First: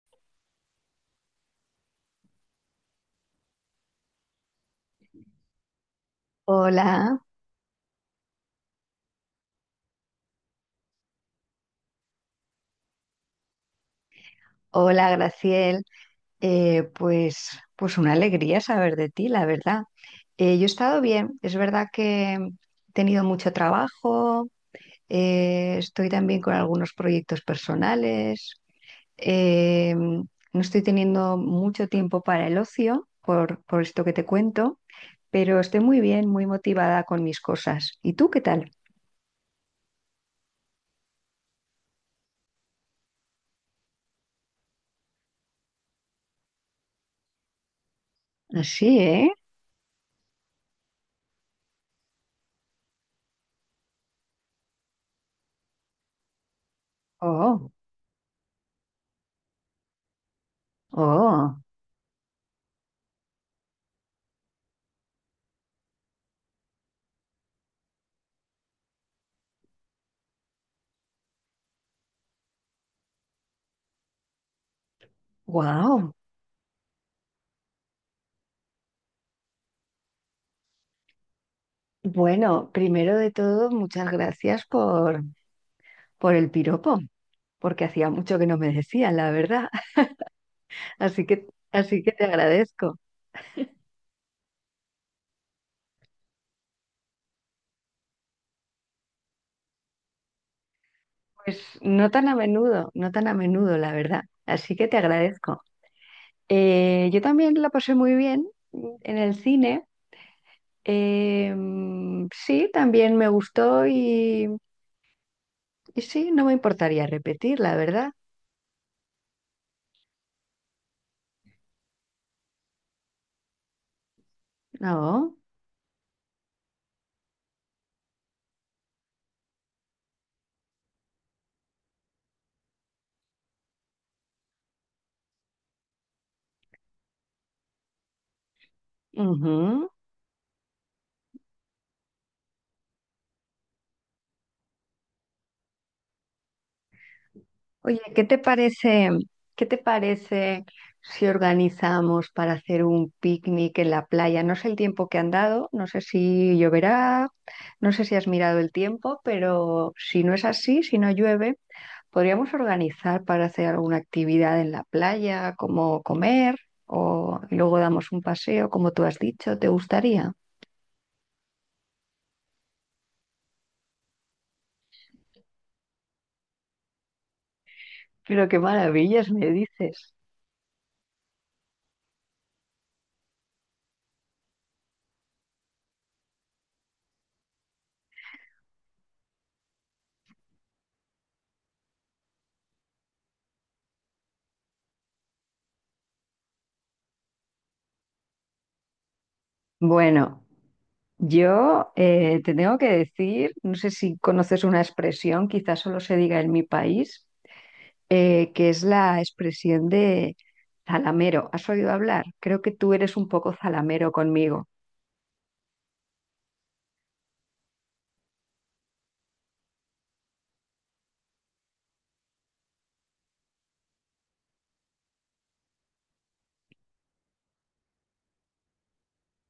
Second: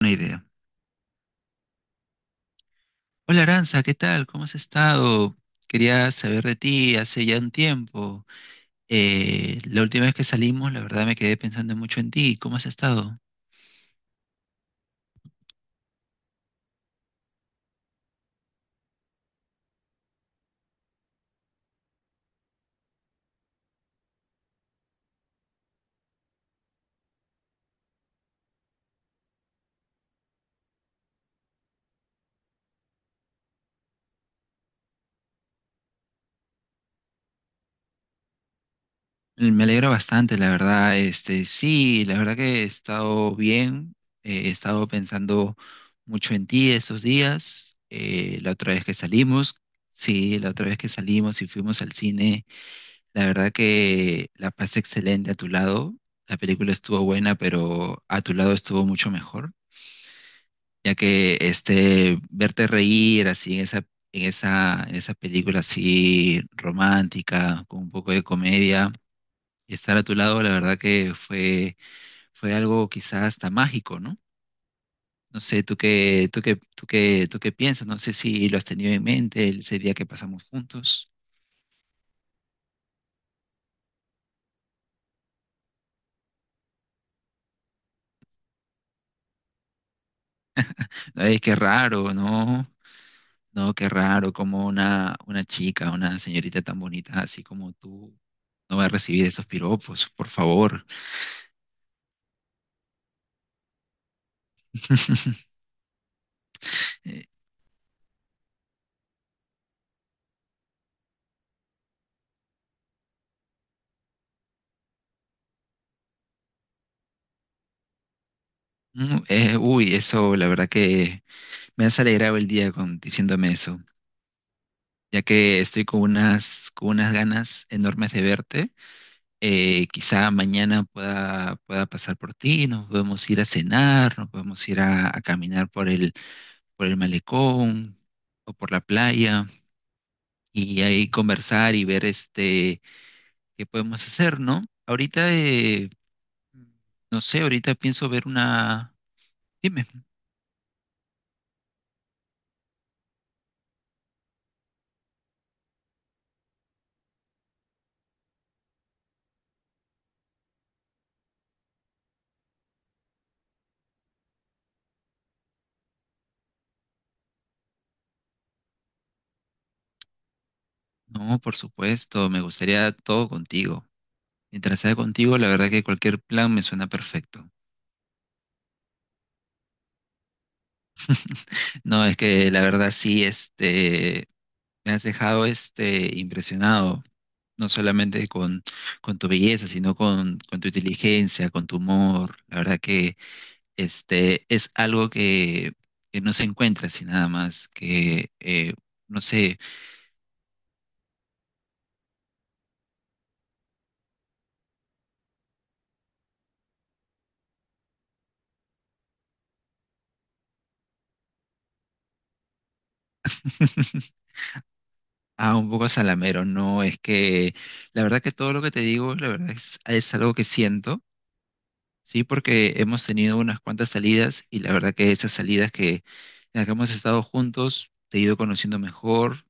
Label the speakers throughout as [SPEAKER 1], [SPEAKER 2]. [SPEAKER 1] Una idea. Hola Aranza, ¿qué tal? ¿Cómo has estado? Quería saber de ti
[SPEAKER 2] Hola,
[SPEAKER 1] hace ya un tiempo. La última vez que salimos, la verdad me quedé pensando mucho en ti. ¿Cómo has estado?
[SPEAKER 2] hola Graciel. Eh, pues, pues una alegría saber de ti, la verdad. Yo he estado bien, es verdad que he tenido mucho trabajo, estoy también con algunos proyectos personales, no estoy teniendo mucho tiempo para el ocio por esto que te cuento, pero estoy muy bien, muy motivada con mis cosas. ¿Y tú qué tal?
[SPEAKER 1] Me alegro bastante, la verdad. Este, sí, la verdad que he estado bien. He estado pensando mucho en ti estos días. La otra vez que
[SPEAKER 2] Así, ¿eh?
[SPEAKER 1] salimos, sí, la otra vez que salimos y fuimos al cine, la verdad que la pasé excelente a tu lado. La película estuvo buena,
[SPEAKER 2] Oh,
[SPEAKER 1] pero a tu lado estuvo mucho mejor, ya que
[SPEAKER 2] oh,
[SPEAKER 1] este verte reír así en esa en esa película así romántica con un poco de comedia. Y estar a tu lado, la verdad que fue algo quizás hasta mágico, ¿no? No sé, tú
[SPEAKER 2] wow.
[SPEAKER 1] qué, tú qué, tú qué, tú qué piensas, no sé si lo has tenido en mente ese día que pasamos juntos.
[SPEAKER 2] Bueno, primero de todo, por el piropo, porque hacía mucho que no me decían, la verdad. Así
[SPEAKER 1] Ay,
[SPEAKER 2] que,
[SPEAKER 1] qué
[SPEAKER 2] así que
[SPEAKER 1] raro,
[SPEAKER 2] te
[SPEAKER 1] ¿no?
[SPEAKER 2] agradezco.
[SPEAKER 1] No, qué raro, como una chica, una señorita tan bonita así como tú no va a recibir esos piropos, por favor.
[SPEAKER 2] Pues no tan a menudo, no tan a menudo, la verdad. Así que te agradezco. Yo
[SPEAKER 1] Eh,
[SPEAKER 2] también la pasé muy bien en el cine. Sí, también y sí, no me importaría repetir, la verdad.
[SPEAKER 1] Eso la verdad que me has alegrado el día diciéndome eso, ya
[SPEAKER 2] No.
[SPEAKER 1] que estoy con con unas ganas enormes de verte. Quizá mañana pueda pasar por ti, nos podemos ir a cenar, nos podemos ir a caminar por por el malecón o por la playa,
[SPEAKER 2] Ujú.
[SPEAKER 1] y ahí conversar y ver este, qué podemos hacer, ¿no? Ahorita, no sé, ahorita
[SPEAKER 2] Oye,
[SPEAKER 1] pienso
[SPEAKER 2] ¿qué
[SPEAKER 1] ver
[SPEAKER 2] te
[SPEAKER 1] una...
[SPEAKER 2] parece, ¿qué te
[SPEAKER 1] Dime.
[SPEAKER 2] parece si organizamos para hacer un picnic en la playa? No sé el tiempo que han dado, no sé si lloverá, no sé si has mirado el tiempo, pero si no es así, si no llueve, podríamos organizar para hacer alguna actividad en la playa, como comer, o y luego damos un paseo, como tú has dicho, ¿te gustaría?
[SPEAKER 1] No, por supuesto, me gustaría todo contigo. Mientras sea contigo, la verdad que cualquier plan me suena perfecto.
[SPEAKER 2] Pero qué maravillas me dices.
[SPEAKER 1] No, es que la verdad sí, este, me has dejado este impresionado. No solamente con tu belleza, sino con tu inteligencia, con tu humor. La verdad que este es algo que no se encuentra así nada más, que no sé,
[SPEAKER 2] Bueno. Yo te tengo que decir, no sé si conoces una expresión, quizás solo se diga en mi país, que es la expresión de zalamero. ¿Has oído hablar? Creo que tú eres un poco zalamero conmigo.
[SPEAKER 1] ah, un poco salamero, no, es que la verdad que todo lo que te digo, la verdad es algo que siento. Sí, porque hemos tenido unas cuantas salidas y la verdad que esas salidas que en las que hemos estado juntos, te he ido conociendo mejor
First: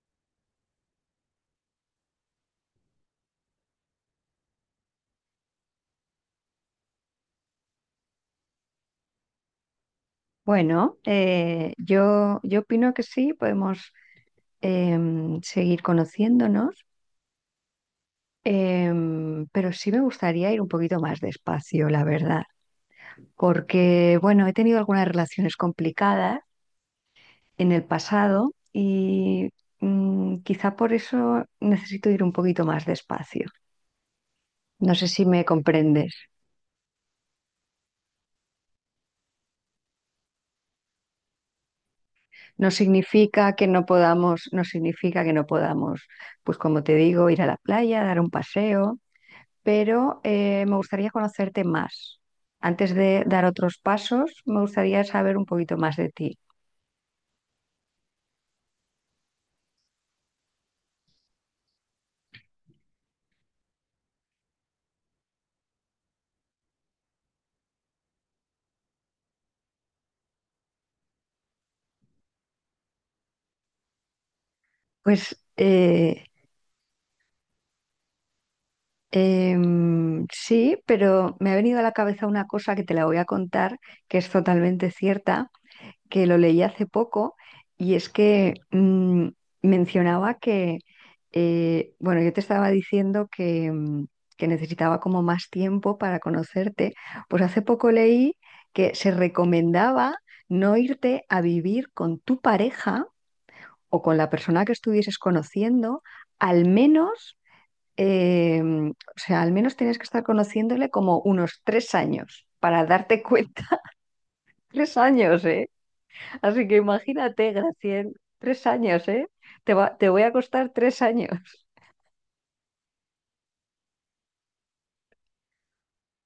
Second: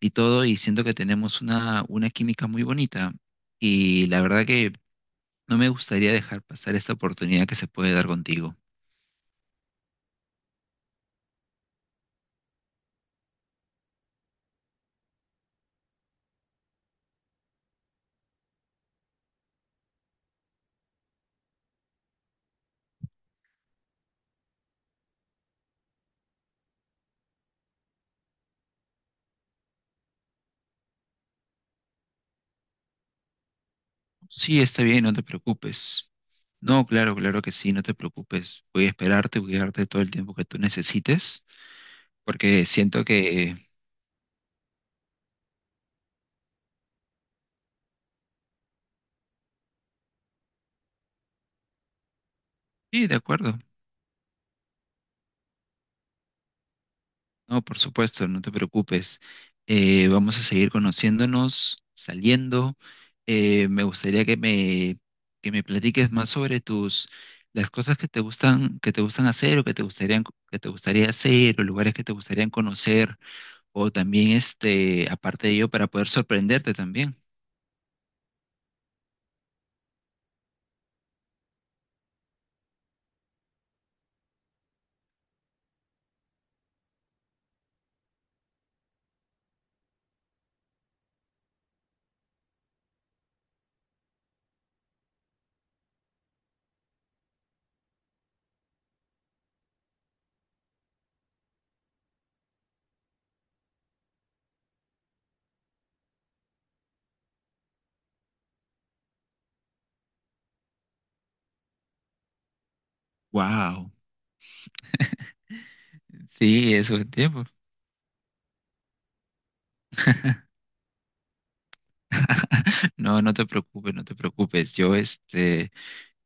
[SPEAKER 1] y todo, y siento que tenemos una química muy bonita. Y la verdad que no me gustaría dejar pasar esta oportunidad que se puede dar contigo.
[SPEAKER 2] Bueno, yo opino que sí, podemos seguir conociéndonos, pero sí me gustaría ir un poquito más despacio, la verdad, porque, bueno, he tenido algunas relaciones complicadas en el pasado y quizá por eso necesito ir un poquito más despacio.
[SPEAKER 1] Sí, está
[SPEAKER 2] No
[SPEAKER 1] bien,
[SPEAKER 2] sé
[SPEAKER 1] no te
[SPEAKER 2] si me
[SPEAKER 1] preocupes.
[SPEAKER 2] comprendes.
[SPEAKER 1] No, claro, claro que sí, no te preocupes. Voy a esperarte, voy a darte todo el tiempo que tú necesites, porque
[SPEAKER 2] No
[SPEAKER 1] siento
[SPEAKER 2] significa
[SPEAKER 1] que...
[SPEAKER 2] que no podamos, no significa que no podamos, pues como te digo, ir a la playa, dar un paseo, pero me gustaría conocerte más. Antes
[SPEAKER 1] Sí, de
[SPEAKER 2] de dar
[SPEAKER 1] acuerdo.
[SPEAKER 2] otros pasos, me gustaría saber un poquito más de ti.
[SPEAKER 1] No, por supuesto, no te preocupes. Vamos a seguir conociéndonos, saliendo. Me gustaría que me platiques más sobre tus, las cosas que te gustan hacer o que te gustarían, que te gustaría hacer o lugares que te gustarían conocer o también este,
[SPEAKER 2] Pues
[SPEAKER 1] aparte de ello, para poder
[SPEAKER 2] eh,
[SPEAKER 1] sorprenderte también.
[SPEAKER 2] em, sí, pero me ha venido a la cabeza una cosa que te la voy a contar, que es totalmente cierta, que lo leí hace poco y es que mencionaba que, bueno, yo te estaba diciendo que necesitaba como más tiempo para conocerte, pues hace poco leí que se recomendaba no irte a vivir con tu pareja o con la persona que estuvieses conociendo, al menos, o sea, al menos tienes que estar conociéndole como unos 3 años para darte cuenta.
[SPEAKER 1] Wow,
[SPEAKER 2] 3 años, ¿eh? Así
[SPEAKER 1] sí,
[SPEAKER 2] que
[SPEAKER 1] eso es tiempo.
[SPEAKER 2] imagínate, Graciel, 3 años, ¿eh? Te voy a costar 3 años.
[SPEAKER 1] No, no te preocupes, no te preocupes. Yo, este,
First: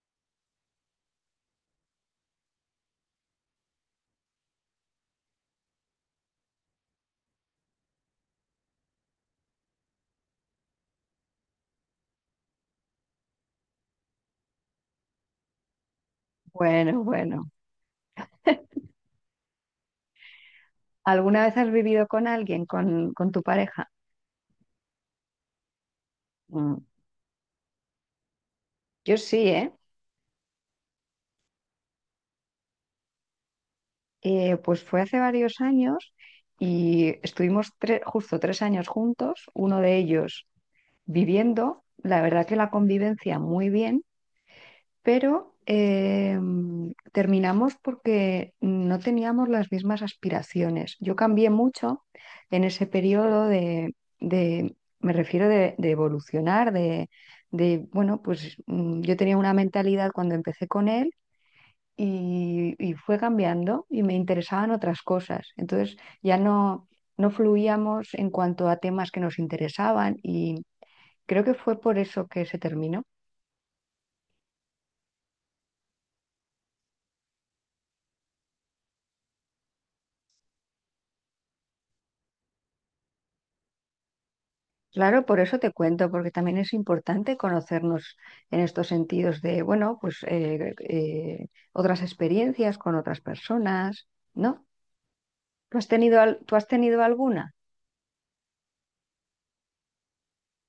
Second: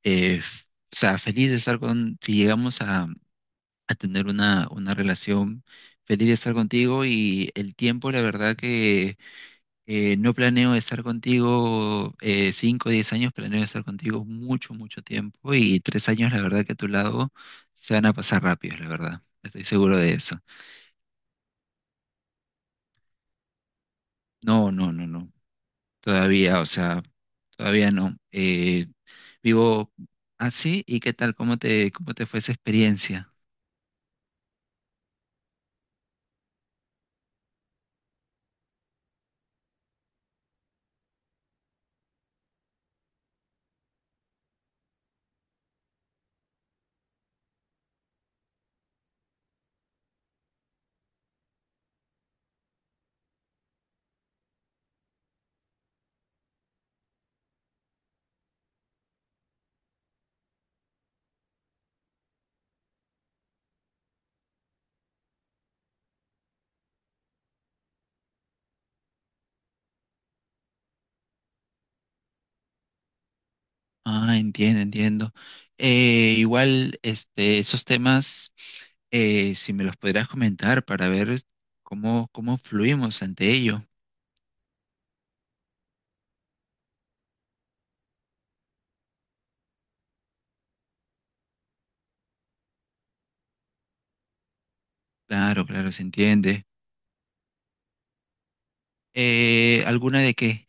[SPEAKER 1] eh, f- feliz de estar con, si llegamos a tener una relación. Feliz de estar contigo y el tiempo, la verdad que no planeo estar contigo 5 o 10 años, planeo estar contigo mucho, mucho tiempo y 3 años, la verdad que a tu
[SPEAKER 2] Bueno,
[SPEAKER 1] lado
[SPEAKER 2] bueno.
[SPEAKER 1] se van a pasar rápidos, la verdad. Estoy seguro de eso.
[SPEAKER 2] ¿Alguna vez has vivido con alguien, con tu pareja?
[SPEAKER 1] No, no, no, no. Todavía, o
[SPEAKER 2] Mm,
[SPEAKER 1] sea, todavía no.
[SPEAKER 2] yo sí, ¿eh?
[SPEAKER 1] Vivo así. ¿Y qué tal? ¿Cómo te fue esa experiencia?
[SPEAKER 2] Pues fue hace varios años y justo tres años juntos, uno de ellos viviendo, la verdad que la convivencia muy bien, pero eh, terminamos porque no teníamos las mismas aspiraciones. Yo cambié mucho en ese periodo me refiero de evolucionar, bueno, pues yo tenía una mentalidad cuando empecé con él y fue cambiando y me interesaban otras cosas. Entonces ya no, no fluíamos en cuanto a temas que nos interesaban y creo que fue por eso que se terminó.
[SPEAKER 1] Ah, entiendo, entiendo. Igual, este, esos temas, eh, si me los podrías comentar para ver cómo fluimos ante ello.
[SPEAKER 2] Claro, por eso te cuento, porque también es importante conocernos en estos sentidos de, bueno, pues otras experiencias con otras personas, ¿no?
[SPEAKER 1] Claro,
[SPEAKER 2] ¿Tú has
[SPEAKER 1] claro, se
[SPEAKER 2] tenido, tú
[SPEAKER 1] entiende.
[SPEAKER 2] has tenido alguna?
[SPEAKER 1] ¿Alguna de qué?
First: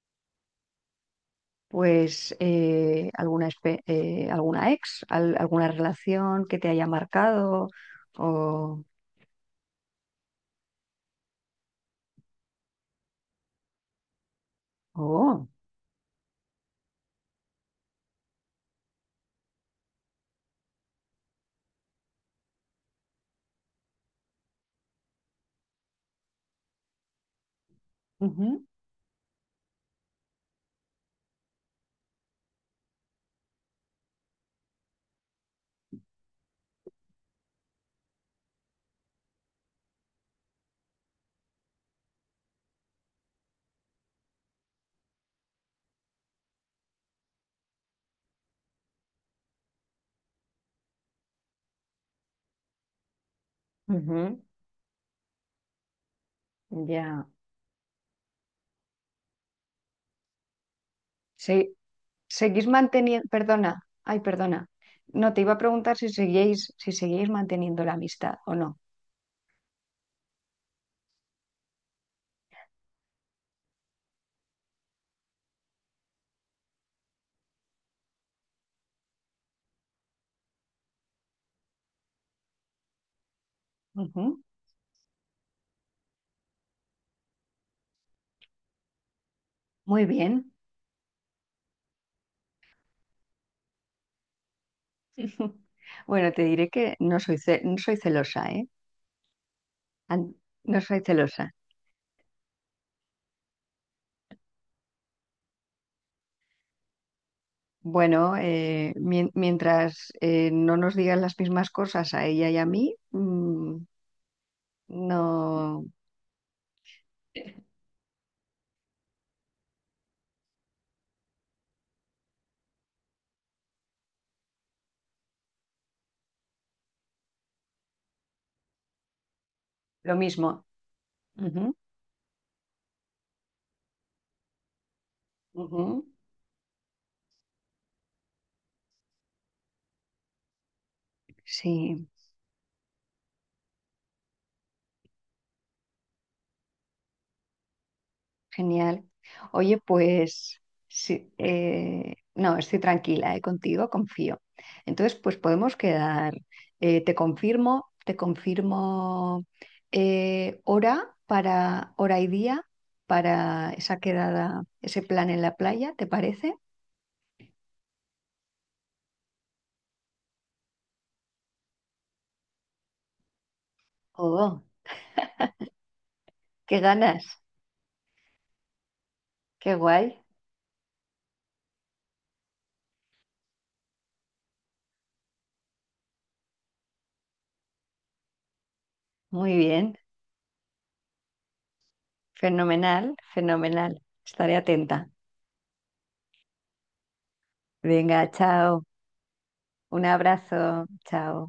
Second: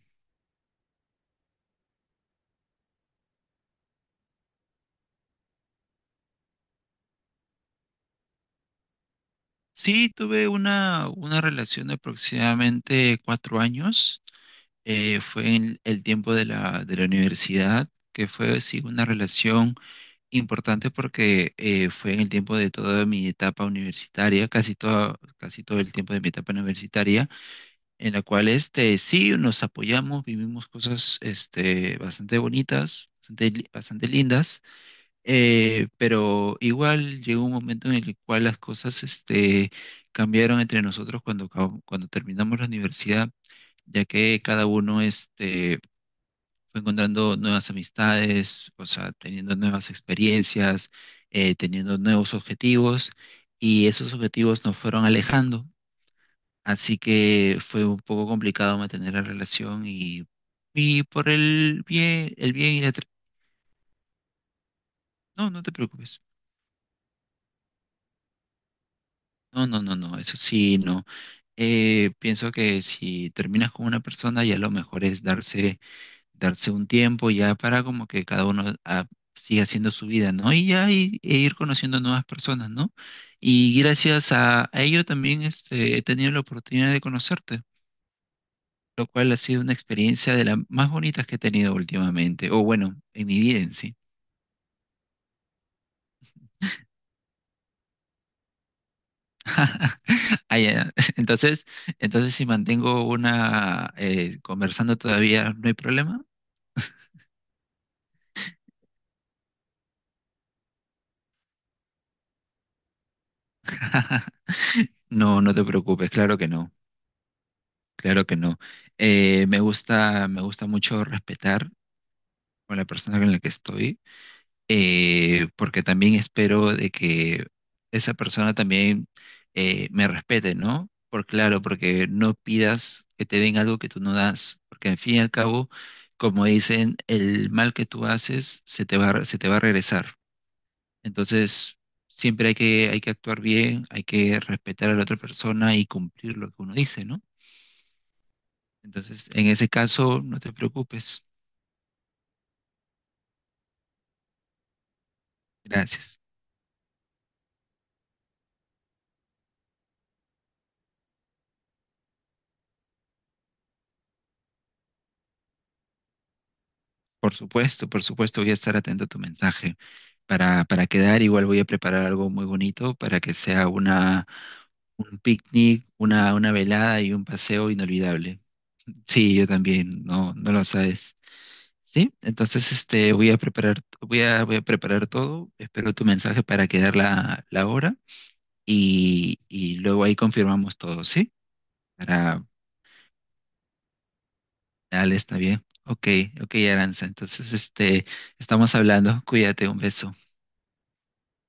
[SPEAKER 2] Pues alguna, alguna alguna relación que te haya marcado o...
[SPEAKER 1] Sí, tuve una relación de aproximadamente 4 años.
[SPEAKER 2] o-
[SPEAKER 1] Fue en el tiempo de de la universidad, que fue sí, una relación importante porque fue en el tiempo de toda mi etapa universitaria, casi todo el tiempo de mi etapa universitaria. En la cual
[SPEAKER 2] Ujú.
[SPEAKER 1] este, sí nos apoyamos, vivimos cosas este, bastante bonitas, bastante, bastante lindas, pero igual llegó un momento en el cual las cosas este, cambiaron entre nosotros cuando terminamos la universidad, ya que cada uno este, fue encontrando nuevas amistades, o sea, teniendo nuevas experiencias, teniendo nuevos objetivos, y esos
[SPEAKER 2] Ujú,
[SPEAKER 1] objetivos nos fueron alejando. Así
[SPEAKER 2] ya.
[SPEAKER 1] que fue un poco complicado mantener la y por
[SPEAKER 2] Se-
[SPEAKER 1] el
[SPEAKER 2] seguís
[SPEAKER 1] bien y la... tra-
[SPEAKER 2] manteniendo, perdona, ay, perdona. No, te
[SPEAKER 1] No,
[SPEAKER 2] iba a
[SPEAKER 1] no te
[SPEAKER 2] preguntar si
[SPEAKER 1] preocupes.
[SPEAKER 2] seguíais, si seguíais manteniendo la amistad o no.
[SPEAKER 1] No, no, no, no, eso sí, no. Pienso que si terminas con una persona, ya lo mejor es darse un tiempo ya para como que cada uno ah, siga haciendo su vida, ¿no? Y ya ir conociendo nuevas personas, ¿no? Y gracias
[SPEAKER 2] Ujú,
[SPEAKER 1] a ello también este, he tenido la oportunidad de conocerte, lo cual ha sido una
[SPEAKER 2] muy
[SPEAKER 1] experiencia de
[SPEAKER 2] bien.
[SPEAKER 1] las más bonitas que he tenido últimamente, o bueno, en mi vida en sí.
[SPEAKER 2] Bueno, te diré que no soy, no soy celosa, ¿eh? An-
[SPEAKER 1] Ah,
[SPEAKER 2] No
[SPEAKER 1] ya.
[SPEAKER 2] soy celosa.
[SPEAKER 1] Entonces, entonces si mantengo una conversando todavía, no hay problema.
[SPEAKER 2] Bueno, mientras no nos digan las mismas cosas a ella y a mí, mm,
[SPEAKER 1] No, no te
[SPEAKER 2] no,
[SPEAKER 1] preocupes, claro que no, claro que no. Me gusta mucho respetar con la persona con la que estoy porque también espero de que esa persona también me
[SPEAKER 2] lo
[SPEAKER 1] respete,
[SPEAKER 2] mismo.
[SPEAKER 1] ¿no? Por claro,
[SPEAKER 2] Ujú,
[SPEAKER 1] porque no pidas que te den algo que tú no das, porque en fin y al cabo,
[SPEAKER 2] ujú.
[SPEAKER 1] como dicen, el mal que tú haces se te va a regresar. Entonces,
[SPEAKER 2] Sí.
[SPEAKER 1] siempre hay hay que actuar bien, hay que respetar a la otra persona y cumplir lo que uno dice, ¿no?
[SPEAKER 2] Genial.
[SPEAKER 1] Entonces, en ese
[SPEAKER 2] Oye,
[SPEAKER 1] caso, no te
[SPEAKER 2] pues
[SPEAKER 1] preocupes.
[SPEAKER 2] sí, no, estoy tranquila, contigo, confío. Entonces, pues podemos
[SPEAKER 1] Gracias.
[SPEAKER 2] quedar. Te confirmo hora para hora y día para esa quedada, ese plan en la playa, ¿te parece?
[SPEAKER 1] Por supuesto, voy a estar atento a tu mensaje para quedar. Igual voy a preparar algo muy bonito para que sea
[SPEAKER 2] Oh,
[SPEAKER 1] un picnic, una
[SPEAKER 2] qué
[SPEAKER 1] velada y
[SPEAKER 2] ganas,
[SPEAKER 1] un paseo inolvidable. Sí, yo
[SPEAKER 2] qué
[SPEAKER 1] también,
[SPEAKER 2] guay.
[SPEAKER 1] no, no lo sabes. Sí, entonces este, voy a voy a preparar todo. Espero tu mensaje para quedar la hora
[SPEAKER 2] Muy
[SPEAKER 1] y
[SPEAKER 2] bien,
[SPEAKER 1] luego ahí confirmamos todo, ¿sí? Para,
[SPEAKER 2] fenomenal, fenomenal. Estaré atenta.
[SPEAKER 1] dale, está bien. Ok, ok, Aranza. Entonces, este,
[SPEAKER 2] Venga,
[SPEAKER 1] estamos
[SPEAKER 2] chao.
[SPEAKER 1] hablando. Cuídate, un
[SPEAKER 2] Un
[SPEAKER 1] beso.
[SPEAKER 2] abrazo, chao.